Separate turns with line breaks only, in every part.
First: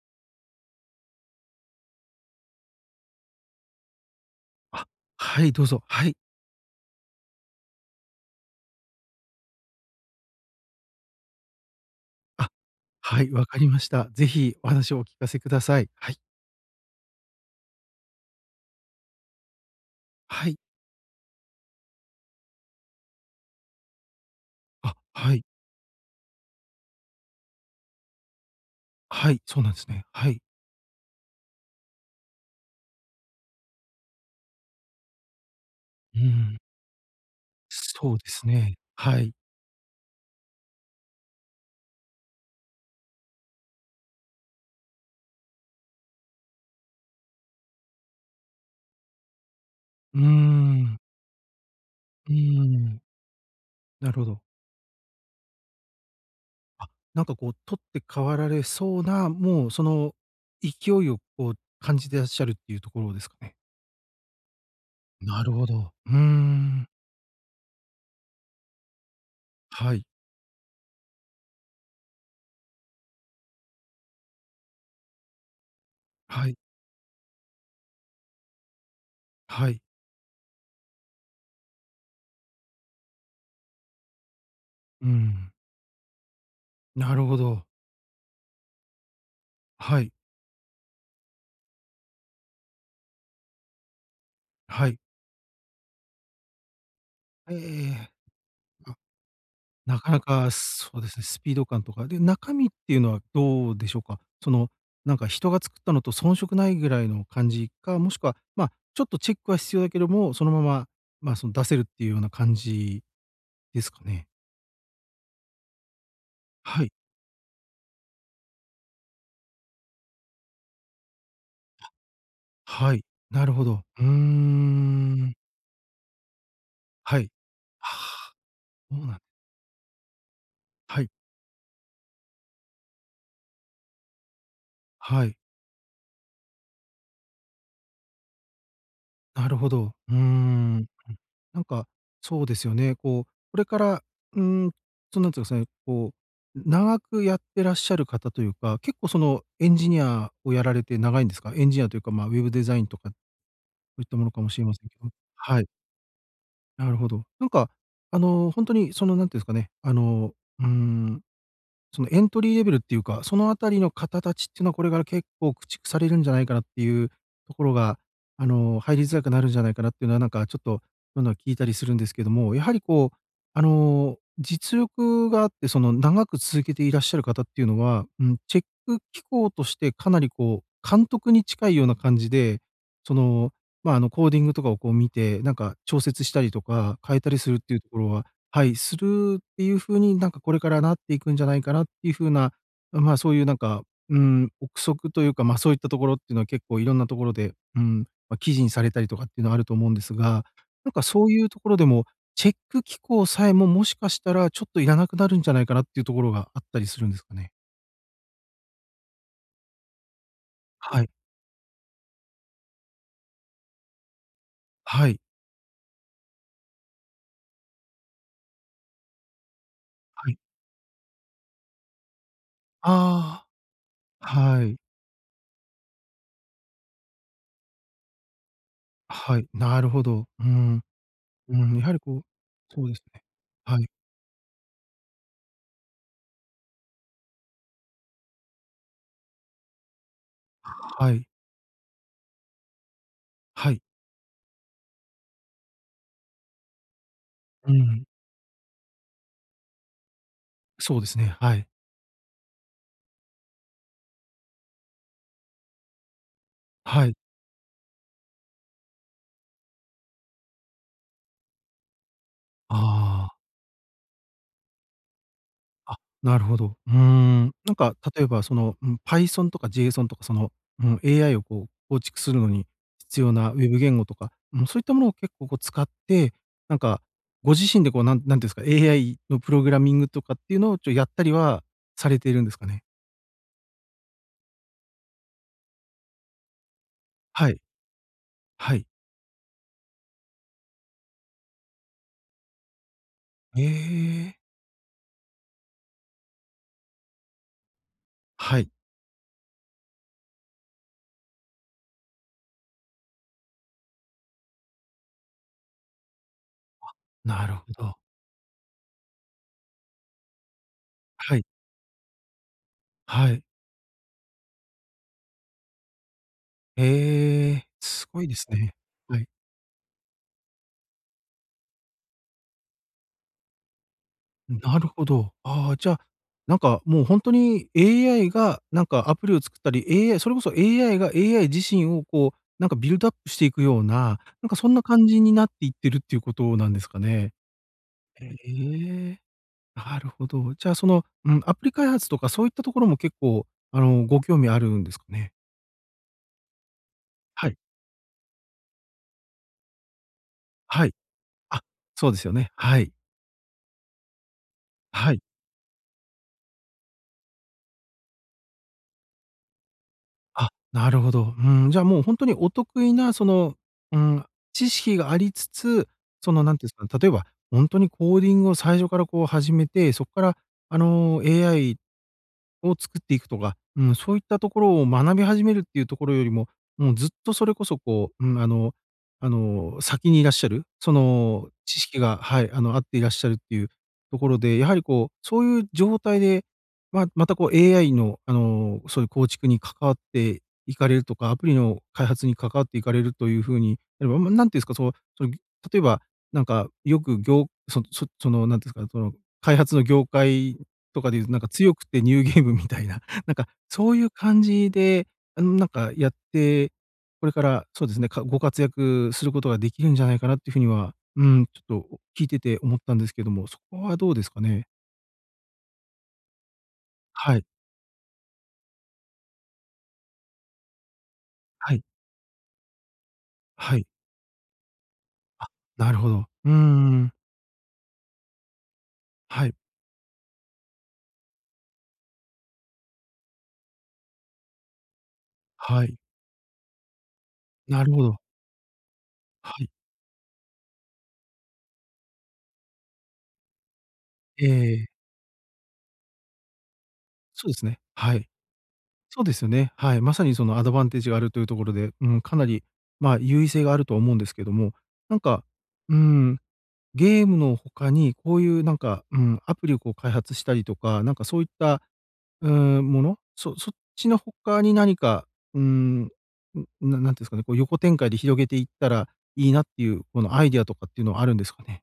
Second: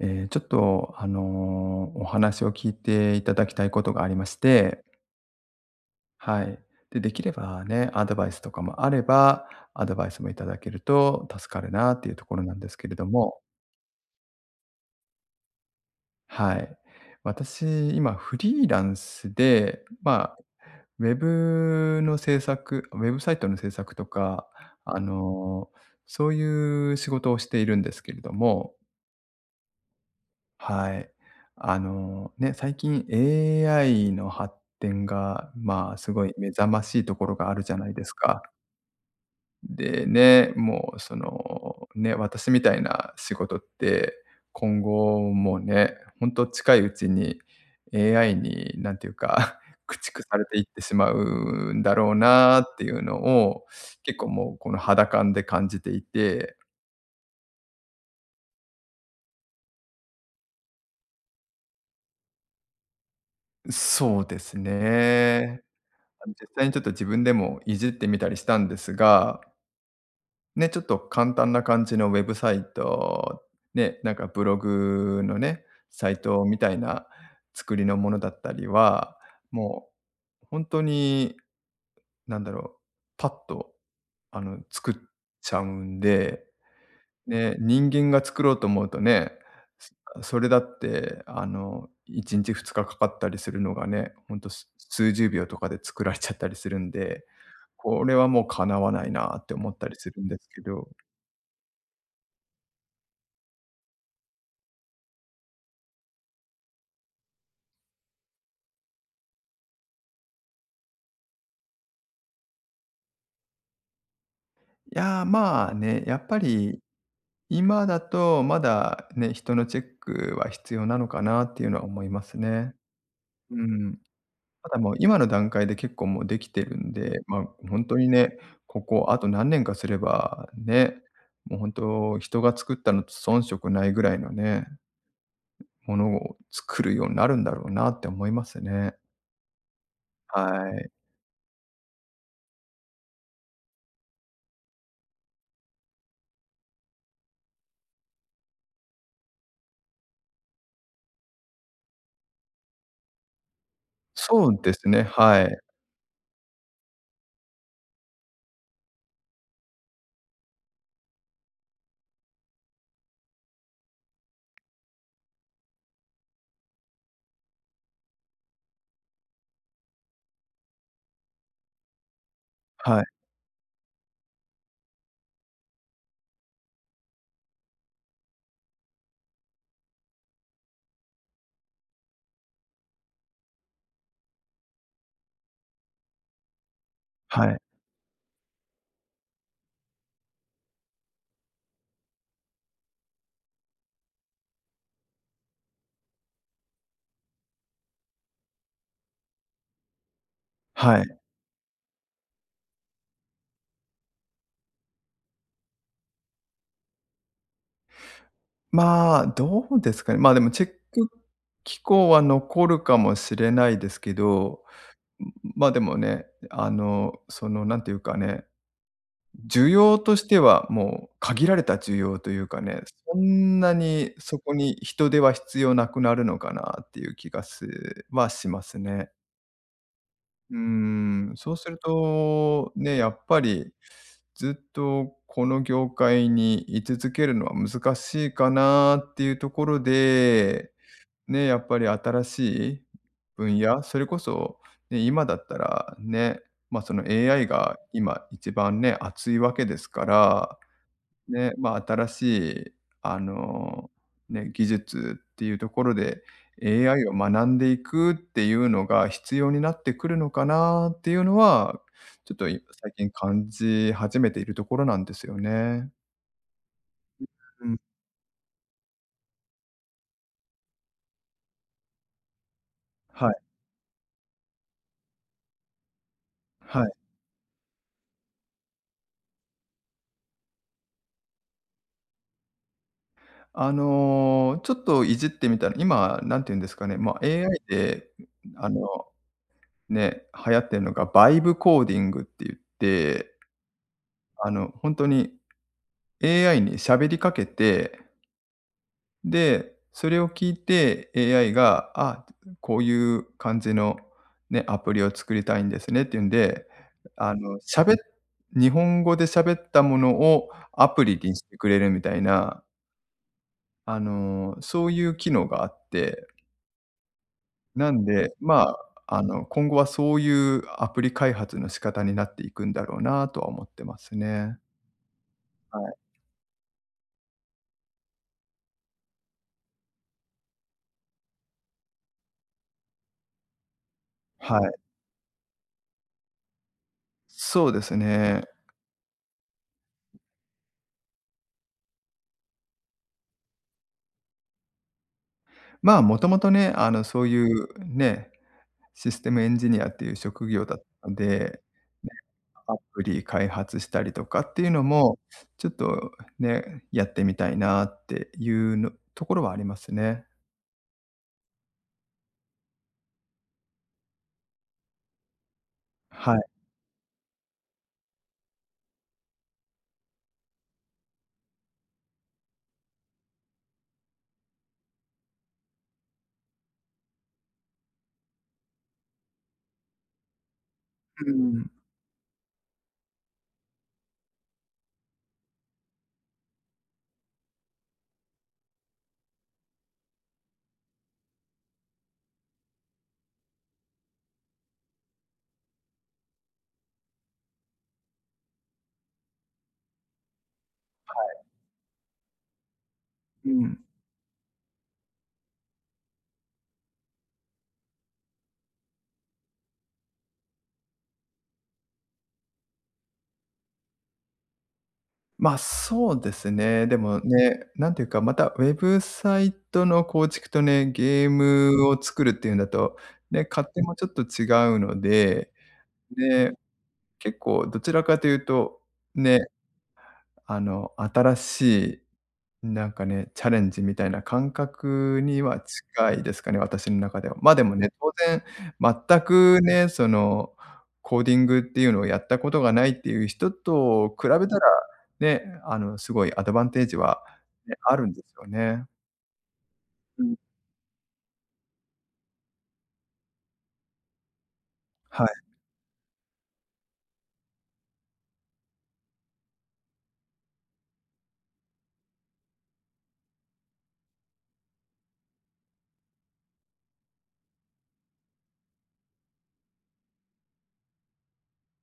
ちょっと、お話を聞いていただきたいことがありまして、
あ、はい、どうぞ。はい。
はい。で、できればね、アドバイスもいただけると助かるなっていうところ
あ、
なんですけれど
はい、
も、
わかりました。ぜひお話をお聞かせください。はい。
はい。私、今、フリーランスで、ま
はい。
あ、ウェブサイトの制作とか、
あ、
あ
はい。
のーそういう仕事をしているんですけれども、
はい、そうなんですね。はい。
はい。あの、ね、最近 AI の発展が、まあ、す
うー
ごい目
ん。
覚ましいところがあるじゃないです
そうで
か。
すね。はい。
でね、もうその、ね、私みたいな仕事って、今後もうね、ほんと近いうちに AI になんていうか 駆
うー
逐されていってし
ん。
まうんだろう
う
なっ
ー
てい
ん。
うのを、
なる
結
ほ
構
ど。
もうこの肌感で感じていて
あ、なんかこう取って代わられそうな、もうその勢いをこう感じてらっしゃるっていうところですかね？
そうです
なる
ね。
ほど。うー
実際にちょっ
ん。
と自分でもいじってみたりしたんですが、
はい。
ね、ちょっと簡単な感じのウェブサイト、ね、なんかブログのね、サイト
はい。
みたいな作りのものだったりは、
はい。
もう本当に、なんだろう、パッと、あの、作っ
うーん。
ちゃうんで
なるほ
ね、
ど。
人間が作ろうと思うとね、
はい。
それだって、あの、1日2日かかったりするのがね、ほんと
はい。
数十秒とかで作られちゃったりするんで、こ
え
れ
え。
はもうかなわないなって思ったり
な
す
かな
るんです
か、
けど。
そうですね、スピード感とか。で、中身っていうのはどうでしょうか？その、なんか人が作ったのと遜色ないぐらいの感じか、もしくは、ま、あちょっとチェックは必要だけども、そのまま、まあ、その出せるっていうような感じですかね？
いや、まあね、やっぱり
はい。
今だとまだね、人のチェックは必要なのかなっていうのは思いますね。
はい。なる
う
ほど。
ん。
うー
ただもう今の
ん。
段階で結構もうできてるん
は
で、
い。
まあ、ほん
あ
とに
あ、
ね、こ
そう
こ
な
あ
ん
と何年かすれば、ね、
はい。
もうほんと人が作ったのと遜色ないぐらいのね、
はい。
ものを作るようになるんだろうなって思いますね。
なるほど。うー
は
ん。
い。
なんか、そうですよね。こう、これから、うーん、そうなんつうんですかね、こう、長くやってらっしゃる方というか、結構そのエンジニアをやられて長いんですか？エンジニアというか、まあ、ウェブデザインとか、そういったものか
そ
もし
う
れ
で
ませ
す
んけ
ね、
ども。
はい。
はい、なるほど。なんか、あの、本当にその、なんていうんですかね、あの、うーん、そのエントリーレベルっていうか、そのあたりの方たちっていうのは、これから結構駆逐されるんじゃないかなっていうところが、あの、入りづらくなるんじゃないかなっていうのは、なんかちょっと、今は聞いたりするんですけども、やはり
はい、
こう、あの、実力があって、その長く続けていらっしゃる方っていうのは、うん、チェック機構としてかなりこう、監督に近いような感じで、その、まあ、あの、コーディングとかをこう見て、なんか調節したりとか変えたり
は
するっ
い、
ていうところは、はい、するっていう風に、なんかこれからなっていくんじゃないかなっていう風な、まあ、そういうなんか、うん、憶測というか、ま、あそういったところっていうのは結構いろんなところで、うん、まあ、記事にされたりとかっていうのはあると思うんですが、なん
は
か
い。
そういうところでも、チェック機構さえも、もしかしたらちょっといらなくなるんじゃないかなっていうところがあったりするんですかね？
まあ、どうですかね。まあ、でもチェッ
は
ク
い、
機構は残るかもしれないですけど、
はい、
ん、まあ、でもね、なんていうかね、需要とし
は
て
い。
は、もう限られた需要というかね、そ
あ
んなに
あ、
そこ
は
に
い、
人手は必要なくなるのかなっていう気はしますね。
はい、なるほど。う
うー
ん、
ん、そう
う
す
ん、
る
やはりこう
と、
そうで
ね、
す
やっ
ね。
ぱり
はい、
ずっとこの業界に居続けるのは難しいかなっていうところで、
はい、
ね、やっぱり新しい分
は
野、
い、
それこそ、ね、今だったらね、まあ、その AI
う
が
ん。
今一番ね、熱いわけですから
そうですね、
ね、
はい。
まあ、新しい、あの、ね、技術っていうところで、AI
は
を
い。
学んでいくっていうのが必要になってくるのかなっていうのは、ちょっと最近
あ
感じ始めているところなんですよね。
あ、あ、なるほど。うーん。
う
なん
ん、
か例えばその、うん、Python とか JSON とかその、うん、AI をこう構築するのに必
は
要
い、
なウェブ言語とか、うん、そういったものを結構こう使って、なん
はい。
かご自身でこうなんていうんですか、AI のプログラミングとかっていうのをやったりはされているんですかね？
あの、ちょっといじってみたら、今、なんて言うんですかね、まあ、
はい、
AI で、あ
は
の、
い。
ね、流行ってるのがバイブコーディングって言って、
ええ、
あの、ほんに AI に喋りかけて
はい、
で、それを聞いて AI が、あ、こういう感じのね、アプリを作りたいんですねっていうんで、あ
なる
の、
ほ
喋っ
ど。
日本語で喋ったものをアプリに
は
し
い、
てくれるみたいな、
はい。
あの、そういう機能があって、
ええ、
なん
すごい
で、
です
ま
ね。
あ、
は
あ
い。
の、今後はそういうアプリ開発の仕方になっていくんだろうなとは思ってますね。
なるほど。ああ、
は
じゃ
い。
あ、なんかもう本当に AI がなんかアプリを作ったり、AI それこそ AI が AI 自身をこう、なんかビルドアップしていくような、なんか
は
そ
い。
んな感じになっていってるっていうことなんですかね？
そうです
え
ね。
え、なるほど。じゃあ、その、うん、アプリ開発とかそういったところも結構、あの、ご興味あるんですかね？
まあ、もともとね、あの、そうい
はい。
うねシステムエンジニアっていう職業だっ
はい。
たので、
あ、そ
ね、
うですよね。
ア
はい。
プリ開発したりとかっていうの
は
も、
い。
ちょっとね、やってみたいなっていうのところはありますね。
あ、なるほど。うん、じゃあもうほんとにお得意なその、うん、知識がありつつ、そ
はい。
の何て言うんすかね、例えばほんとにコーディングを最初からこう始めて、そっからあの AI を作っていくとか、うん、そういったところを学び始めるっていうところよりも、もうずっとそれこそこう、うん、あの、先にいらっしゃる、そ
う
の
ん、
知識が、はい、あの、あっていらっしゃるっていうところで、やはりこう、そういう状態で、まあ、またこう AI のあの、そういう構築に関わっていかれるとか、アプリの開発に関わっていかれるという風になれば、ま、何ていうんですか、そう、その、例えば、なんかよく業、その、何ていうんですか、その開発の業界とかでいうと、なんか強くてニューゲームみたいな、なんか
うん。
そういう感じで、あの、なんかやって、これからそうですね、ご活躍することができるんじゃないかなっていう風には、うん、ちょっと聞いてて思ったんですけども、そこはどうですかね？
ま、そうですね。でも
はい、
ね、なんていうか、またウェブサイトの構築とね、ゲー
はい、
ムを作るっていうんだと、ね、勝
は
手
い。
もちょっと違うの
あ、
で、
なるほど。うー
で、
ん。
結構どちらかというと、
は
ね
い、
あの、新しい、なんかね、チャレンジみたいな感覚には
はい。
近いですかね、私の中では。ま、でも
な
ね、
るほ
当
ど。
然、全
は
く
い。
ね、その、コーディングっていうのをやったことがないっていう人と比べたら、
ええ、
ね、あの、すごいアドバンテージは、
そうです
ね、
ね。
あるん
は
で
い。
すよね。
そうですよね。はい。ま
う
さ
ん、
にそのアドバンテージがあるというところで、うん、かなり、まあ、優位性があるとは思うんですけども、なん
はい。
か、うん。ゲームの他に、こういうなんか、うん、アプリをこう開発したりとか、なんかそういった、うーん、もの、そっちの他に何か、うーん、なんていうんですかね、こう横展開で広げていったらいいなっていう、このアイデアとかっていうのはあるんですかね？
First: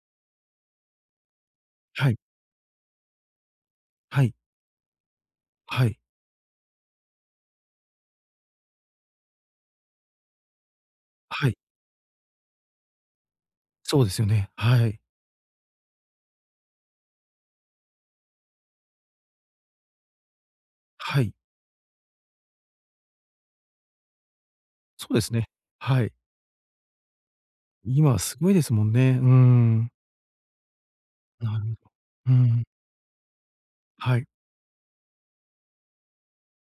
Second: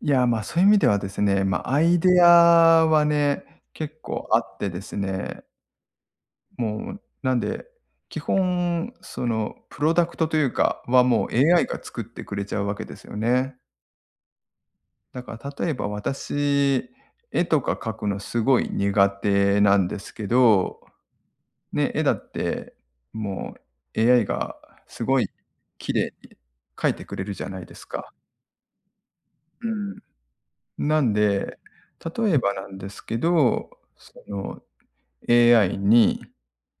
いや、ま、そういう意味ではですね、ま、アイ
はい、
デアはね、結
は
構
い、
あってですね
はい、
もう、なんで、基本、その、プロダクトというかは、もう
はい、
AI が作ってくれちゃうわけですよね。
そうですよね。はい、
だから例えば私、絵とか描くのすごい苦手なんですけど、
はい、
ね、絵だって、もう AI がす
そう
ご
で
い
すね。
綺
はい。
麗に描いてくれるじゃないです
今
か。
はすごいですもんね。うー
う
ん。
ん。なん
な
で、
るほ
例
ど。う
えば
ん。
なんですけど、
は
そ
い、
の、AI に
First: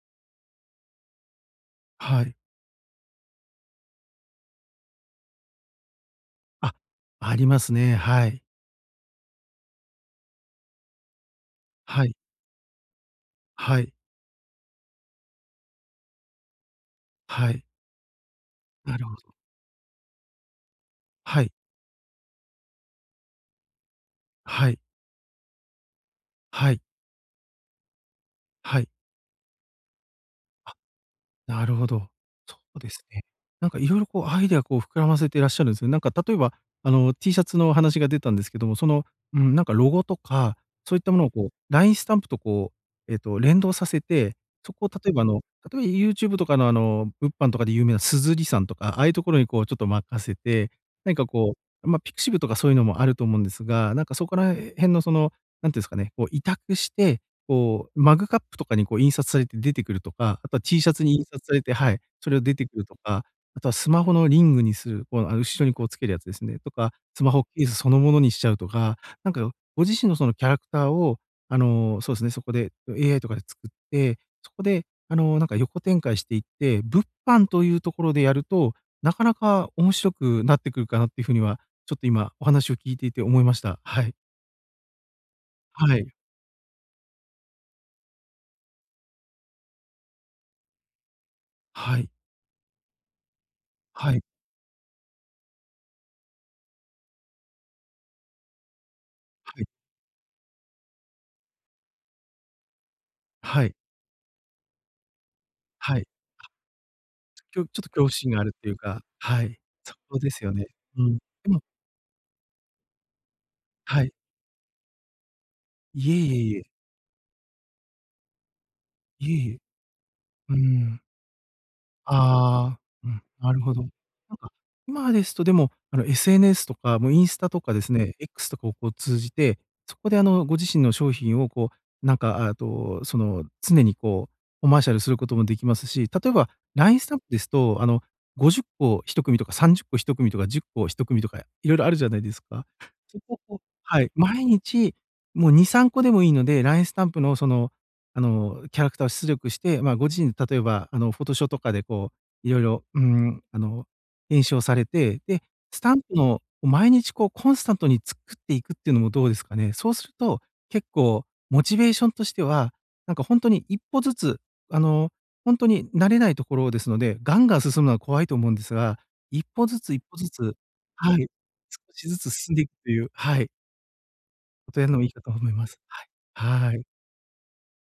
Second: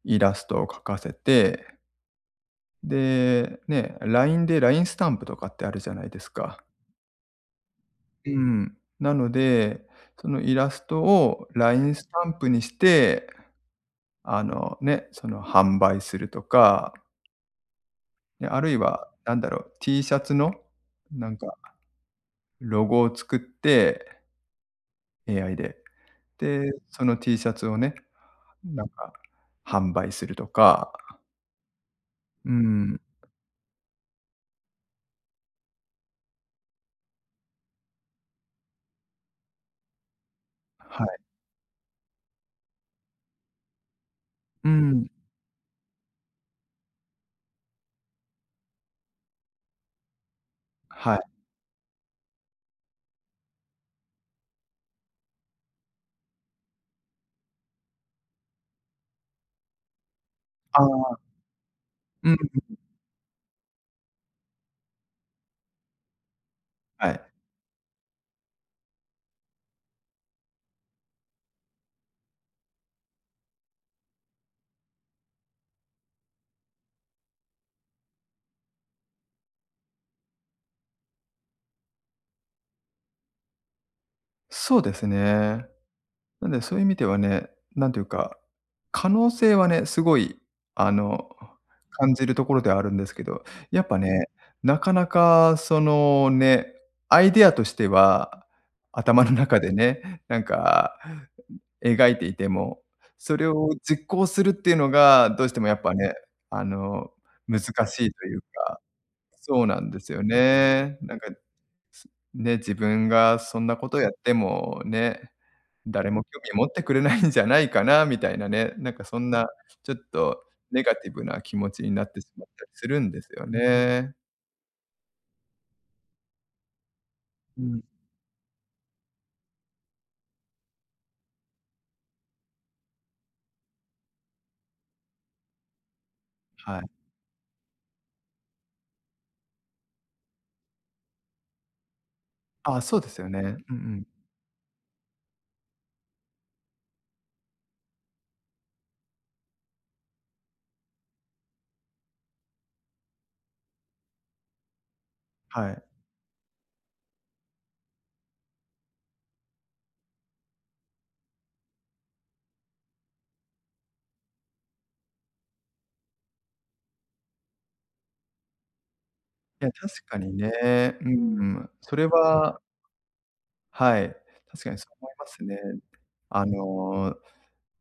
イラストを描かせて
はい。
で、ね、LINE で LINE スタンプとかってあるじゃないですか。
あ、ありますね。は
う
い。
ん。なので、そのイラストを LINE
は
ス
い、
タンプにして、
はい、
あの、ね、その販売するとか、
はい。
ね、あるい
なる
は
ほ
な
ど。
んだろう、T シャツのなん
はい、
かロゴを作って、
はい、
AI で。
は
で、
い、
その T シャツをね、
は
な
い。
んか販売すると
あ、
か、
なるほど。
う
そうで
ん。
すね。なんかいろいろこうアイデアこう膨らませていらっしゃるんですね。なんか例えば、あの T シャツの話が出たんですけども、その、うん、なんかロゴとか、そういっ
は
たも
い。
のをこうラインスタンプとこう、連動させて、
う
そこを
ん。
例えばあの、例えば YouTube とかのあの物販とかで有名な鈴木さんとか、ああいうところにこうちょっと任せて、何
はい。
かこう、まあ、ピクシブとかそういうのもあると思うんですが、なんかそこら辺のその、なんていうんですかね、こう委託してこう、マグカップとかにこう印刷されて出てくるとか、あとは T
あ
シャツに
あ、
印刷されて、はい、そ
う
れ
ん、
を出てくるとか、あとはスマホのリングにする、こう、あの、後ろにこうつけるやつですね、とか、
は
スマ
い。
ホケースそのものにしちゃうとか、なんかご自身のそのキャラクターを、あの、そうですね、そこで AI とかで作って、そこで、あの、なんか横展開していって、物販というところでやると、なかなか面白くなってくるかなっていう風には、ちょっと今お話を聞いていて思いました。はい。
そうですね。
はい。
なんで、そういう意味ではね、なんていうか、可能性はね、すごい、あの、
はい。
感じるところではあるんですけど、やっぱ
はい。
ね、なかなかそのね、アイデアとしては、頭の中
は
で
い。
ね、なんか描いていても、それ
は
を
い。
実行するっていうのが、どうしてもやっぱ
はい。
ね、あの、難
ちょっと恐
し
怖
いと
心
い
が
う
あるっていう
か、
か、はい。
そうなん
そ
です
こ
よ
ですよね。
ね。
うん。
なんか、
でも、
すね、自分がそんなこと
は
やっ
い。
てもね、誰
いえ
も
いえ
興
い
味
え。
持ってくれないんじゃないかなみたいなね、なんかそん
いえ
な
いえ。
ちょっと
うー
ネガ
ん。
ティブな気持ちになってしまったり
ああ、
する
う
んで
ん、
すよ
なるほど。
ね。
なんか、今ですとでも、あの、SNS とか、もうインスタと
う
かで
ん、
すね、X とかをこう通じて、そこであの、ご自身の商品をこう、なんか、あと、その、常にこう、コマーシャルすることもできますし、例えば
はい。
LINE スタンプですと、あの、50個1組とくみとか30個1組とくみとか10個1組とくみとか、いろいろあるじゃないですか。
ああ、そうで
そ
すよ
こ
ね。うん
を
う
は
ん。
い、毎日、もう2、3個でもいいので、LINE スタンプのそのキャラクターを出力して、まあ、ご自身で例えば、あの、フォトショーとかでこう、いろいろうーん、あの、編集をされて、で、
は
ス
い。
タンプの毎日こうコンスタントに作っていくっていうのもどうですかね？そうすると、結構モチベーションとしては、なんかほんとに一歩ずつ、あの、ほんとに慣れないところですので、ガンガン進むのは怖いと思うんですが、一
い
歩
や、
ずつ
確
一歩
か
ず
にね。
つ、
う
はい、
んうん。
少
それ
しずつ進ん
は
でいくという、はい、
はい、確か
こ
に
とを
そ
やる
う
のもい
思
い
い
か
ま
と
す
思い
ね。
ます。は
あ
い。はい。
の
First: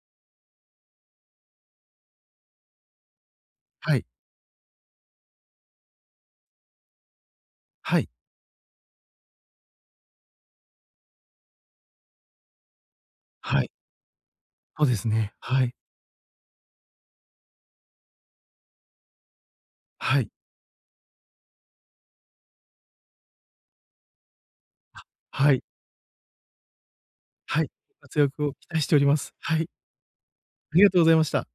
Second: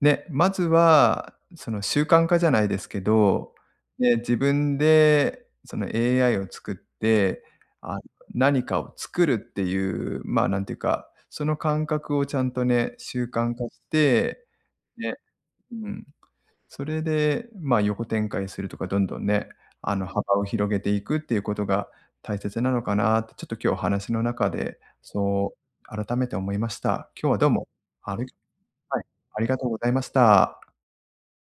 ね、まずは、その習慣化じゃないですけど、
はい。
ね、自分でその AI を作って、あ、
はい。
何かを作るっていう、まあ、なんていうか、その感覚をちゃんとね、習慣
は
化
い。
して、
そうです
ね、
ね。は
う
い。
ん、それで、まあ、横展開するとか、どんどんね、あの、
はい。
幅を広げていくっていうことが大切なのかなって、ちょっと今日話の中で、そ
はい。
う改めて思いました。今日はどう
は
も、
い。ご
あ
活
り
躍を期待してお
はい、
ります。
あり
は
がと
い。
うございました。
ありがとうございました。